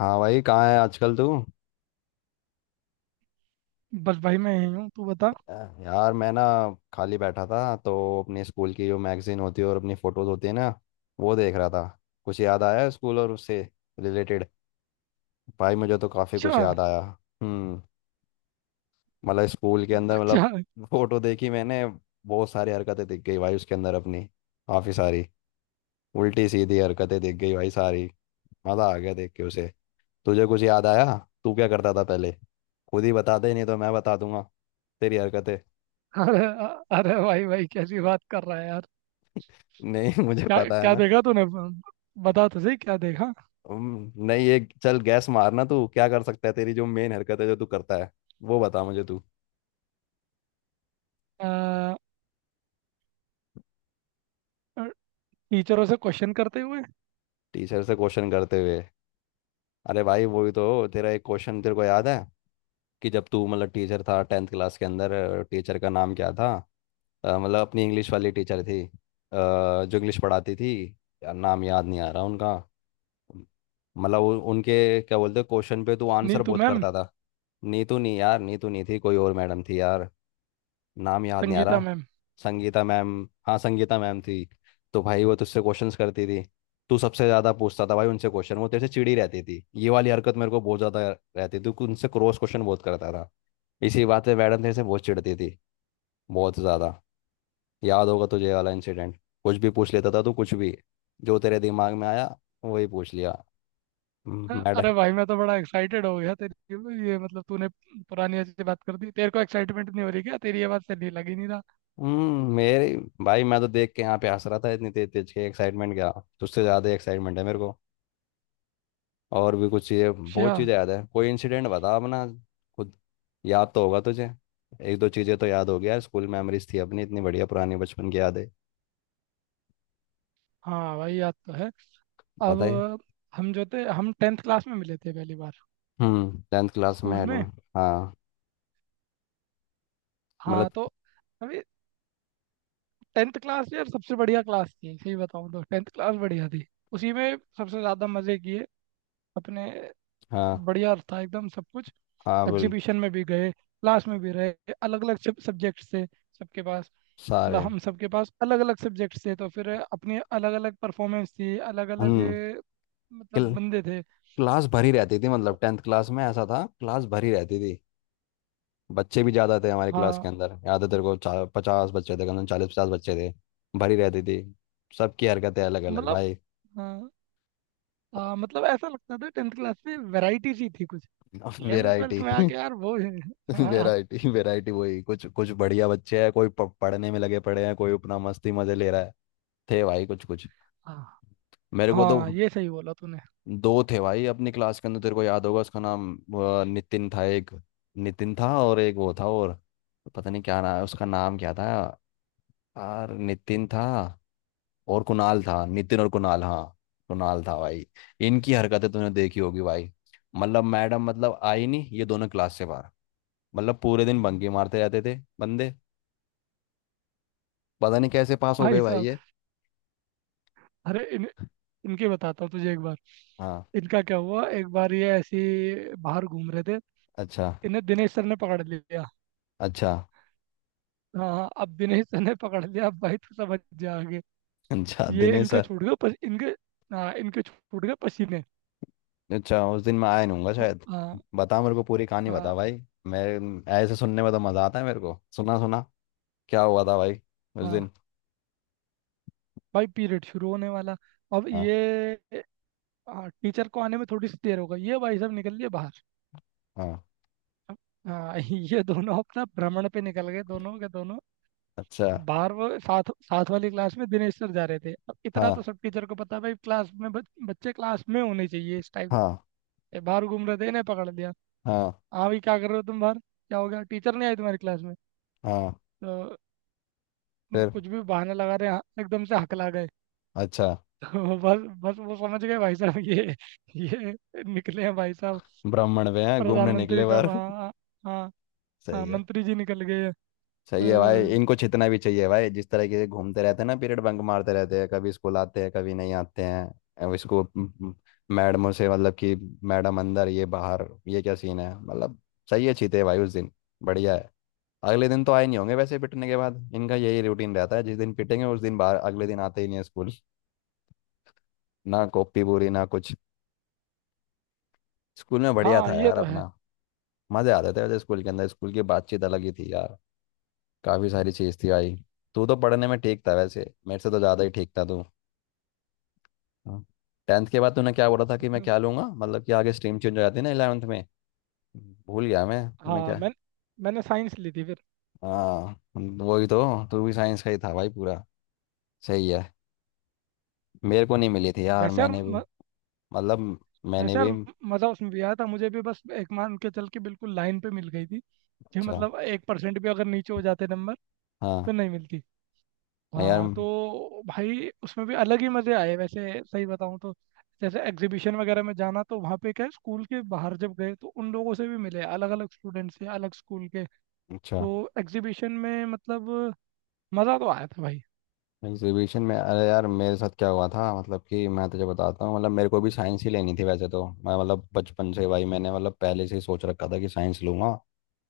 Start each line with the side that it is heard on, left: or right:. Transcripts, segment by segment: left: हाँ भाई, कहाँ है आजकल तू।
right: बस भाई, मैं यही हूँ। तू बता।
left: अ, यार मैं ना खाली बैठा था तो अपने स्कूल की जो मैगजीन होती है और अपनी फ़ोटोज़ होती है ना, वो देख रहा था। कुछ याद आया स्कूल और उससे रिलेटेड। भाई मुझे तो काफ़ी कुछ
right: अच्छा।
left: याद आया। हम्म। मतलब स्कूल के अंदर,
right: अच्छा।
left: मतलब फ़ोटो देखी मैंने। बहुत सारी हरकतें दिख गई भाई उसके अंदर अपनी, काफ़ी सारी उल्टी सीधी हरकतें दिख गई भाई सारी। मज़ा आ गया देख के उसे। तुझे कुछ याद आया? तू क्या करता था पहले? खुद ही बता दे, नहीं तो मैं बता दूंगा तेरी हरकतें।
right: अरे अरे भाई भाई, कैसी बात कर रहा है यार?
left: नहीं मुझे
right: क्या
left: पता है
right: क्या
left: ना।
right: देखा तूने? बता तो सही, क्या देखा?
left: नहीं, ये चल गैस मारना, तू क्या कर सकता है, तेरी जो मेन हरकत है जो तू करता है वो बता मुझे तू।
right: अ, टीचरों से क्वेश्चन करते हुए।
left: टीचर से क्वेश्चन करते हुए। अरे भाई, वही तो। तेरा एक क्वेश्चन तेरे को याद है कि जब तू मतलब टीचर था टेंथ क्लास के अंदर, टीचर का नाम क्या था? मतलब अपनी इंग्लिश वाली टीचर थी, जो इंग्लिश पढ़ाती थी। यार नाम याद नहीं आ रहा उनका। मतलब उनके क्या बोलते, क्वेश्चन पे तू आंसर
right: नीतू
left: बहुत
right: मैम।
left: करता था। नीतू नहीं यार, नीतू नहीं थी, कोई और मैडम थी यार। नाम याद नहीं आ
right: संगीता
left: रहा।
right: मैम।
left: संगीता मैम, हाँ संगीता मैम थी। तो भाई वो तुझसे क्वेश्चंस करती थी, तू सबसे ज़्यादा पूछता था भाई उनसे क्वेश्चन, वो तेरे से चिड़ी रहती थी, ये वाली हरकत मेरे को बहुत ज़्यादा रहती थी। तू उनसे क्रॉस क्वेश्चन बहुत करता था। इसी बात से मैडम तेरे से बहुत चिढ़ती थी, बहुत ज़्यादा। याद होगा तुझे ये वाला इंसिडेंट। कुछ भी पूछ लेता था तू, कुछ भी जो तेरे दिमाग में आया वही पूछ लिया।
right: अरे
left: मैडम।
right: भाई, मैं तो बड़ा एक्साइटेड हो गया। तेरी ये मतलब तूने पुरानी अच्छी बात कर दी। तेरे को एक्साइटमेंट नहीं हो रही क्या? तेरी ये बात से नहीं लगी, नहीं रहा।
left: मेरे भाई मैं तो देख के यहाँ पे हंस रहा था, इतनी तेज तेज के एक्साइटमेंट क्या। तुझसे ज़्यादा एक्साइटमेंट है मेरे को। और भी कुछ चीज़ें,
right: अच्छा।
left: बहुत चीज़ें याद है, कोई इंसिडेंट बता अपना खुद। याद तो होगा तुझे, एक दो चीज़ें तो याद होगी यार, स्कूल मेमोरीज थी अपनी इतनी बढ़िया, पुरानी बचपन की यादें।
right: हाँ भाई, याद तो है। अब।
left: बताइए।
right: हम जो थे, हम टेंथ क्लास में मिले थे पहली बार।
left: टेंथ क्लास में
right: स्कूल में।
left: एडमिट, हाँ। मतलब।
right: हाँ तो। अभी। टेंथ क्लास यार सबसे बढ़िया क्लास थी, सही बताऊँ तो टेंथ क्लास बढ़िया थी। उसी में सबसे ज़्यादा मज़े किए अपने।
left: हाँ।
right: बढ़िया था एकदम सब कुछ।
left: हाँ, बिल्कुल।
right: एग्जीबिशन में भी गए, क्लास में भी रहे। अलग अलग सब्जेक्ट से सबके पास। मतलब
left: सारे।
right: हम सबके पास अलग अलग सब्जेक्ट से, तो फिर अपनी अलग अलग परफॉर्मेंस थी, अलग अलग।
left: हम्म।
right: मतलब
left: क्ल,
right: बंदे थे।
left: क्लास भरी रहती थी, मतलब टेंथ क्लास में ऐसा था, क्लास भरी रहती थी। बच्चे भी ज़्यादा थे हमारी क्लास
right: हाँ।
left: के अंदर, याद है तेरे को, पचास बच्चे थे, कम से कम चालीस पचास बच्चे थे, भरी रहती थी। सबकी हरकतें अलग अलग
right: मतलब।
left: भाई।
right: हाँ हाँ, मतलब ऐसा लगता था टेंथ क्लास में वैरायटी सी थी कुछ। इलेवन
left: वैरायटी
right: ट्वेल्थ में आके यार वो हाँ।
left: वैरायटी वैरायटी, वही कुछ कुछ बढ़िया बच्चे हैं, कोई पढ़ने में लगे पड़े हैं, कोई अपना मस्ती मजे ले रहा है। थे भाई कुछ कुछ।
right: हाँ।
left: मेरे को तो
right: हाँ, ये सही बोला तूने।
left: दो थे भाई अपनी क्लास के अंदर, तेरे को याद होगा उसका नाम, नितिन था एक। नितिन था और एक वो था, और पता नहीं क्या नाम, उसका नाम क्या था यार। नितिन था और कुणाल था, नितिन और कुणाल, हाँ। कुणाल था भाई। इनकी हरकतें तूने देखी होगी भाई। मतलब मैडम मतलब आई नहीं ये दोनों क्लास से बाहर, मतलब पूरे दिन बंकी मारते रहते थे बंदे, पता नहीं कैसे पास हो
right: भाई
left: गए भाई
right: साहब।
left: ये।
right: अरे इन इनकी बताता हूँ तुझे एक बार।
left: हाँ।
right: इनका क्या हुआ एक बार, ये ऐसी। बाहर घूम रहे थे।
left: अच्छा।
right: इन्हें दिनेश सर ने पकड़ लिया।
left: अच्छा।
right: हाँ, अब दिनेश सर ने पकड़ लिया, अब भाई तू समझ जा आगे।
left: अच्छा
right: ये
left: दिनेश
right: इनके
left: सर।
right: छूट गए इनके। हाँ, इनके छूट गए पसीने।
left: अच्छा उस दिन मैं आया नहीं हूँगा
right: तो,
left: शायद।
right: हाँ।
left: बता मेरे को पूरी कहानी
right: हाँ।
left: बता भाई। मैं ऐसे सुनने में तो मज़ा आता है मेरे को, सुना सुना क्या हुआ था भाई उस
right: हाँ
left: दिन।
right: भाई, पीरियड शुरू होने वाला। अब
left: हाँ।
right: ये। हाँ, टीचर को आने में थोड़ी सी देर हो गई, ये भाई साहब निकल लिए बाहर।
left: हाँ।
right: हाँ ये दोनों अपना भ्रमण पे निकल गए, दोनों के दोनों।
left: अच्छा।
right: बारहवीं साथ साथ वाली क्लास में दिनेश सर जा रहे थे। अब इतना तो
left: हाँ।
right: सब टीचर को पता है भाई, क्लास में बच्चे क्लास में होने चाहिए इस टाइम।
left: हाँ।
right: बाहर घूम रहे थे, इन्हें पकड़ लिया।
left: हाँ।
right: हाँ भाई, क्या कर रहे हो तुम बाहर? क्या हो गया, टीचर नहीं आई तुम्हारी क्लास में?
left: हाँ।
right: तो।
left: फिर।
right: कुछ भी बहाना लगा रहे, हाँ, एकदम से हकला गए।
left: अच्छा।
right: तो बस बस, वो समझ गए भाई साहब, ये। ये। निकले हैं भाई साहब।
left: ब्राह्मण वे हैं, घूमने निकले
right: प्रधानमंत्री साहब,
left: बाहर।
right: हाँ हाँ। हाँ। हाँ,
left: सही है।
right: मंत्री जी निकल गए हैं।
left: सही है भाई,
right: तो,
left: इनको छितना भी चाहिए भाई, जिस तरह के घूमते रहते हैं ना, पीरियड बंक मारते रहते हैं, कभी स्कूल आते हैं कभी नहीं आते हैं। अब इसको मैडमों से मतलब कि मैडम अंदर ये बाहर, ये क्या सीन है मतलब। सही है चीते भाई उस दिन। बढ़िया है। अगले दिन तो आए नहीं होंगे वैसे पिटने के बाद, इनका यही रूटीन रहता है, जिस दिन पिटेंगे उस दिन बाहर, अगले दिन आते ही नहीं है स्कूल, ना कॉपी पूरी ना कुछ। स्कूल में बढ़िया
right: हाँ।
left: था
right: ये
left: यार
right: तो
left: अपना,
right: है।
left: मजे आते थे वैसे स्कूल के अंदर, स्कूल की बातचीत अलग ही थी यार। काफी सारी चीज थी भाई। तू तो पढ़ने में ठीक था वैसे, मेरे से तो ज्यादा ही ठीक था तू। हाँ। टेंथ के बाद तूने क्या बोला था कि मैं क्या लूंगा, मतलब कि आगे स्ट्रीम चेंज हो जाती है ना इलेवेंथ में, भूल गया मैं, तूने
right: हाँ।
left: क्या।
right: मैं। मैंने साइंस ली थी फिर।
left: हाँ। वही तो। तू भी साइंस का ही था भाई पूरा। सही है। मेरे को नहीं मिली थी यार,
right: वैसे यार
left: मैंने भी मतलब मैंने
right: वैसे यार
left: भी।
right: मज़ा उसमें भी आया था मुझे भी, बस एक मान के चल के बिल्कुल लाइन पे मिल गई थी कि
left: अच्छा।
right: मतलब 1% भी अगर नीचे हो जाते नंबर,
left: हाँ
right: तो नहीं मिलती।
left: यार।
right: हाँ तो भाई, उसमें भी अलग ही मज़े आए वैसे, सही बताऊँ तो। जैसे एग्जीबिशन वगैरह में जाना, तो वहाँ पे क्या है, स्कूल के बाहर जब गए तो उन लोगों से भी मिले, अलग अलग स्टूडेंट्स से, अलग स्कूल के।
left: अच्छा।
right: तो। एग्जीबिशन में मतलब। मज़ा तो आया था भाई।
left: एग्जीबिशन में अरे यार मेरे साथ क्या हुआ था, मतलब कि मैं तुझे बताता हूँ, मतलब मेरे को भी साइंस ही लेनी थी वैसे तो, मैं मतलब बचपन से भाई, मैंने मतलब पहले से ही सोच रखा था कि साइंस लूंगा,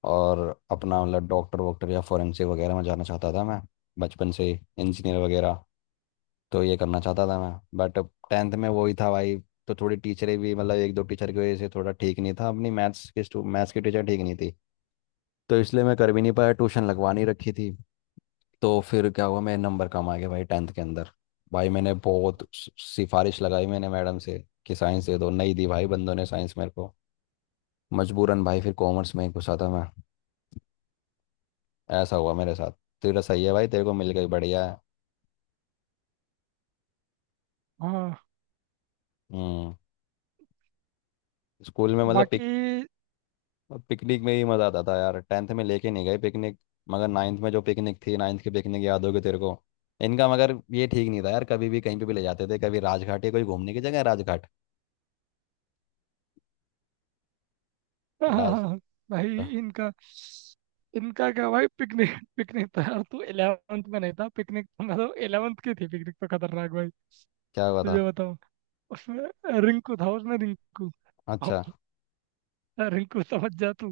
left: और अपना मतलब डॉक्टर वॉक्टर या फोरेंसिक वगैरह में जाना चाहता था मैं बचपन से, इंजीनियर वगैरह, तो ये करना चाहता था मैं, बट टेंथ में वही था भाई। तो थोड़ी टीचरें भी मतलब एक दो टीचर की वजह से थोड़ा ठीक नहीं था, अपनी मैथ्स के स्टू मैथ्स की टीचर ठीक नहीं थी, तो इसलिए मैं कर भी नहीं पाया, ट्यूशन लगवा नहीं रखी थी। तो फिर क्या हुआ, मेरे नंबर कम आ गए भाई टेंथ के अंदर। भाई मैंने बहुत सिफारिश लगाई मैंने मैडम से कि साइंस दे दो, नहीं दी भाई बंदों ने साइंस मेरे को, मजबूरन भाई फिर कॉमर्स में ही घुसा था मैं। ऐसा हुआ मेरे साथ। तेरा सही है भाई, तेरे को मिल गई, बढ़िया है।
right: हाँ।
left: हम्म। स्कूल में मतलब
right: बाकी।
left: पिकनिक में ही मज़ा आता था यार, टेंथ में लेके नहीं गए पिकनिक, मगर नाइन्थ में जो पिकनिक थी, नाइन्थ की पिकनिक याद होगी तेरे को। इनका मगर ये ठीक नहीं था यार, कभी भी कहीं पे भी ले जाते थे, कभी राजघाट, या कोई घूमने की जगह है राजघाट। राज
right: भाई, इनका इनका क्या भाई, पिकनिक। पिकनिक तो यार तू 11th में नहीं था, पिकनिक तो मतलब 11th की थी, पिकनिक तो खतरनाक भाई।
left: क्या हुआ था।
right: तुझे बताऊं। उसमें रिंकू था, उसमें रिंकू।
left: अच्छा।
right: अब। रिंकू समझ जा तू।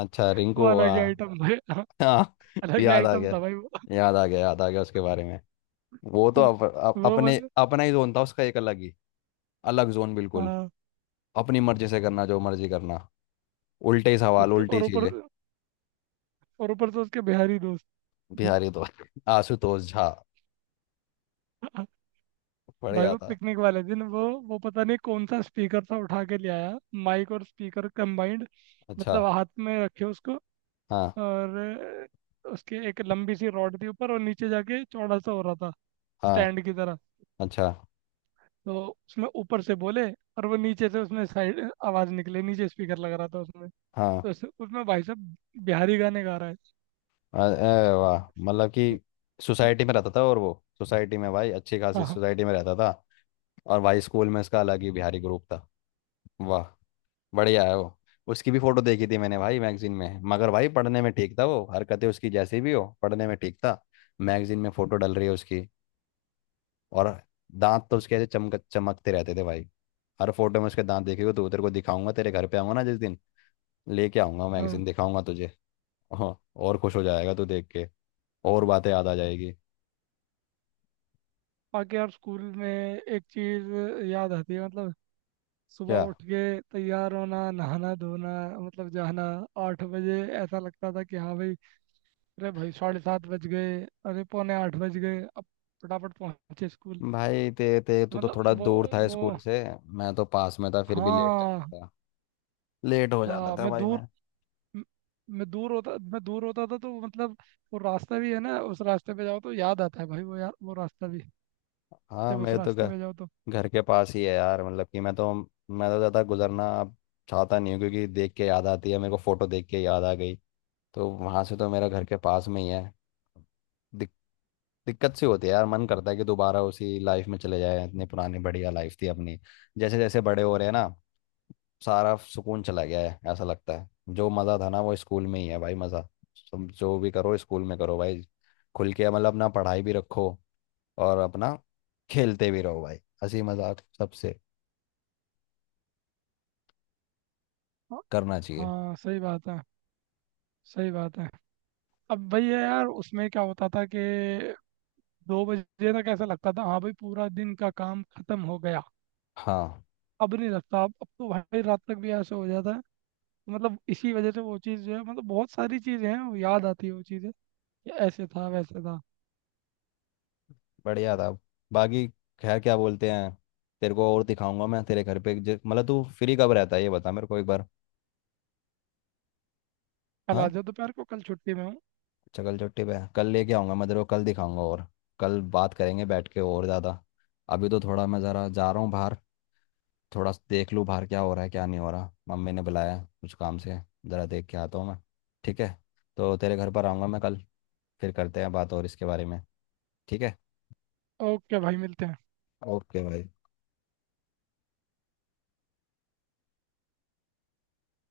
left: अच्छा
right: वो
left: रिंकू।
right: अलग ही आइटम भाई।
left: हाँ
right: अलग ही
left: याद आ
right: आइटम
left: गया,
right: था भाई।
left: याद आ गया, याद आ गया उसके बारे में। वो तो
right: वो।
left: अप, अप,
right: वो
left: अपने,
right: बंदा।
left: अपना ही जोन था उसका, एक अलग ही, अलग जोन बिल्कुल,
right: हाँ।
left: अपनी मर्जी से करना जो मर्जी करना, उल्टे सवाल
right: उसके
left: उल्टी
right: और ऊपर।
left: चीजें।
right: और ऊपर से उसके बिहारी दोस्त।
left: बिहारी तो आशुतोष झा,
right: भाई,
left: बढ़िया
right: वो
left: था।
right: पिकनिक वाले दिन वो पता नहीं कौन सा स्पीकर था, उठा के ले आया। माइक और स्पीकर कंबाइंड।
left: अच्छा।
right: मतलब हाथ में रखे उसको।
left: हाँ।
right: और उसके एक लंबी सी रॉड थी, ऊपर और नीचे जाके चौड़ा सा हो रहा था।
left: हाँ।
right: स्टैंड की तरह।
left: अच्छा।
right: तो उसमें ऊपर से बोले और वो नीचे से उसमें साइड आवाज निकले, नीचे स्पीकर लग रहा था उसमें। तो
left: हाँ।
right: उसमें भाई साहब, बिहारी गाने गा रहा है।
left: अरे वाह, मतलब कि सोसाइटी में रहता था और वो, सोसाइटी में भाई, अच्छी खासी
right: हाँ।
left: सोसाइटी में रहता था, और भाई स्कूल में इसका अलग ही बिहारी ग्रुप था, वाह बढ़िया है वो। उसकी भी फोटो देखी थी मैंने भाई मैगजीन में, मगर भाई पढ़ने में ठीक था वो, हरकतें उसकी जैसी भी हो पढ़ने में ठीक था। मैगजीन में फोटो डल रही है उसकी, और दांत तो उसके ऐसे चमक चमकते रहते थे भाई, हर फोटो में उसके दांत। देखेगा तो तेरे को दिखाऊंगा, तेरे घर पे आऊंगा ना जिस दिन, लेके आऊंगा
right: हाँ।
left: मैगजीन, दिखाऊंगा तुझे। हाँ, और खुश हो जाएगा तू देख के, और बातें याद आ जाएगी।
right: बाकी यार, स्कूल में एक चीज याद आती है, मतलब सुबह
left: क्या।
right: उठ के तैयार होना, नहाना धोना, मतलब जाना। 8 बजे ऐसा लगता था कि हाँ भाई, अरे भाई 7:30 बज गए, अरे 7:45 बज गए अब, फटाफट पहुंचे स्कूल।
left: भाई ते ते तू तो
right: मतलब
left: थोड़ा
right: वो
left: दूर था
right: वो
left: स्कूल से, मैं तो पास में था फिर भी लेट जाता
right: हाँ
left: था, लेट हो जाता
right: हाँ।
left: था
right: मैं
left: भाई
right: दूर।
left: मैं।
right: म- मैं दूर होता था तो मतलब वो रास्ता भी है ना, उस रास्ते पे जाओ तो याद आता है भाई वो, यार वो रास्ता भी,
left: हाँ।
right: जब उस
left: मेरे तो
right: रास्ते
left: घर
right: पे जाओ तो।
left: घर के पास ही है यार, मतलब कि मैं तो, मैं तो ज़्यादा गुजरना अब चाहता नहीं हूँ क्योंकि देख के याद आती है मेरे को, फोटो देख के याद आ गई। तो वहाँ से तो मेरा घर के पास में ही है। दिक, दिक्कत सी होती है यार, मन करता है कि दोबारा उसी लाइफ में चले जाए, इतनी पुरानी बढ़िया लाइफ थी अपनी, जैसे जैसे बड़े हो रहे हैं ना सारा सुकून चला गया है ऐसा लगता है, जो मज़ा था ना वो स्कूल में ही है भाई मज़ा। तुम जो भी करो स्कूल में करो भाई, खुल के, मतलब अपना पढ़ाई भी रखो और अपना खेलते भी रहो भाई, हंसी मजाक सबसे
right: हाँ।
left: करना चाहिए।
right: हाँ, सही बात है। सही बात है। अब भाई है यार, उसमें क्या होता था कि 2 बजे तक ऐसा लगता था हाँ भाई, पूरा दिन का काम खत्म हो गया।
left: हाँ।
right: अब नहीं लगता, अब तो भाई रात तक भी ऐसे हो जाता है। तो मतलब इसी वजह से वो चीज़ जो है, मतलब बहुत सारी चीज़ें हैं, वो याद आती है वो चीज़ें, कि ऐसे था, वैसे था।
left: बढ़िया था। बाकी खैर क्या बोलते हैं, तेरे को और दिखाऊंगा मैं तेरे घर पे मतलब तू फ्री कब रहता है ये बता मेरे को एक बार।
right: कल आ
left: हाँ।
right: जाओ दोपहर को, कल छुट्टी में हूँ।
left: चकल चट्टी पे कल लेके आऊंगा मैं तेरे को, कल दिखाऊंगा, और कल बात करेंगे बैठ के और ज़्यादा। अभी तो थोड़ा मैं ज़रा जा रहा हूँ बाहर, थोड़ा देख लूँ बाहर क्या हो रहा है क्या नहीं हो रहा, मम्मी ने बुलाया है कुछ काम से, ज़रा देख के आता हूँ मैं। ठीक है। तो तेरे घर पर आऊँगा मैं कल, फिर करते हैं बात और इसके बारे में। ठीक है।
right: ओके भाई, मिलते हैं।
left: ओके भाई।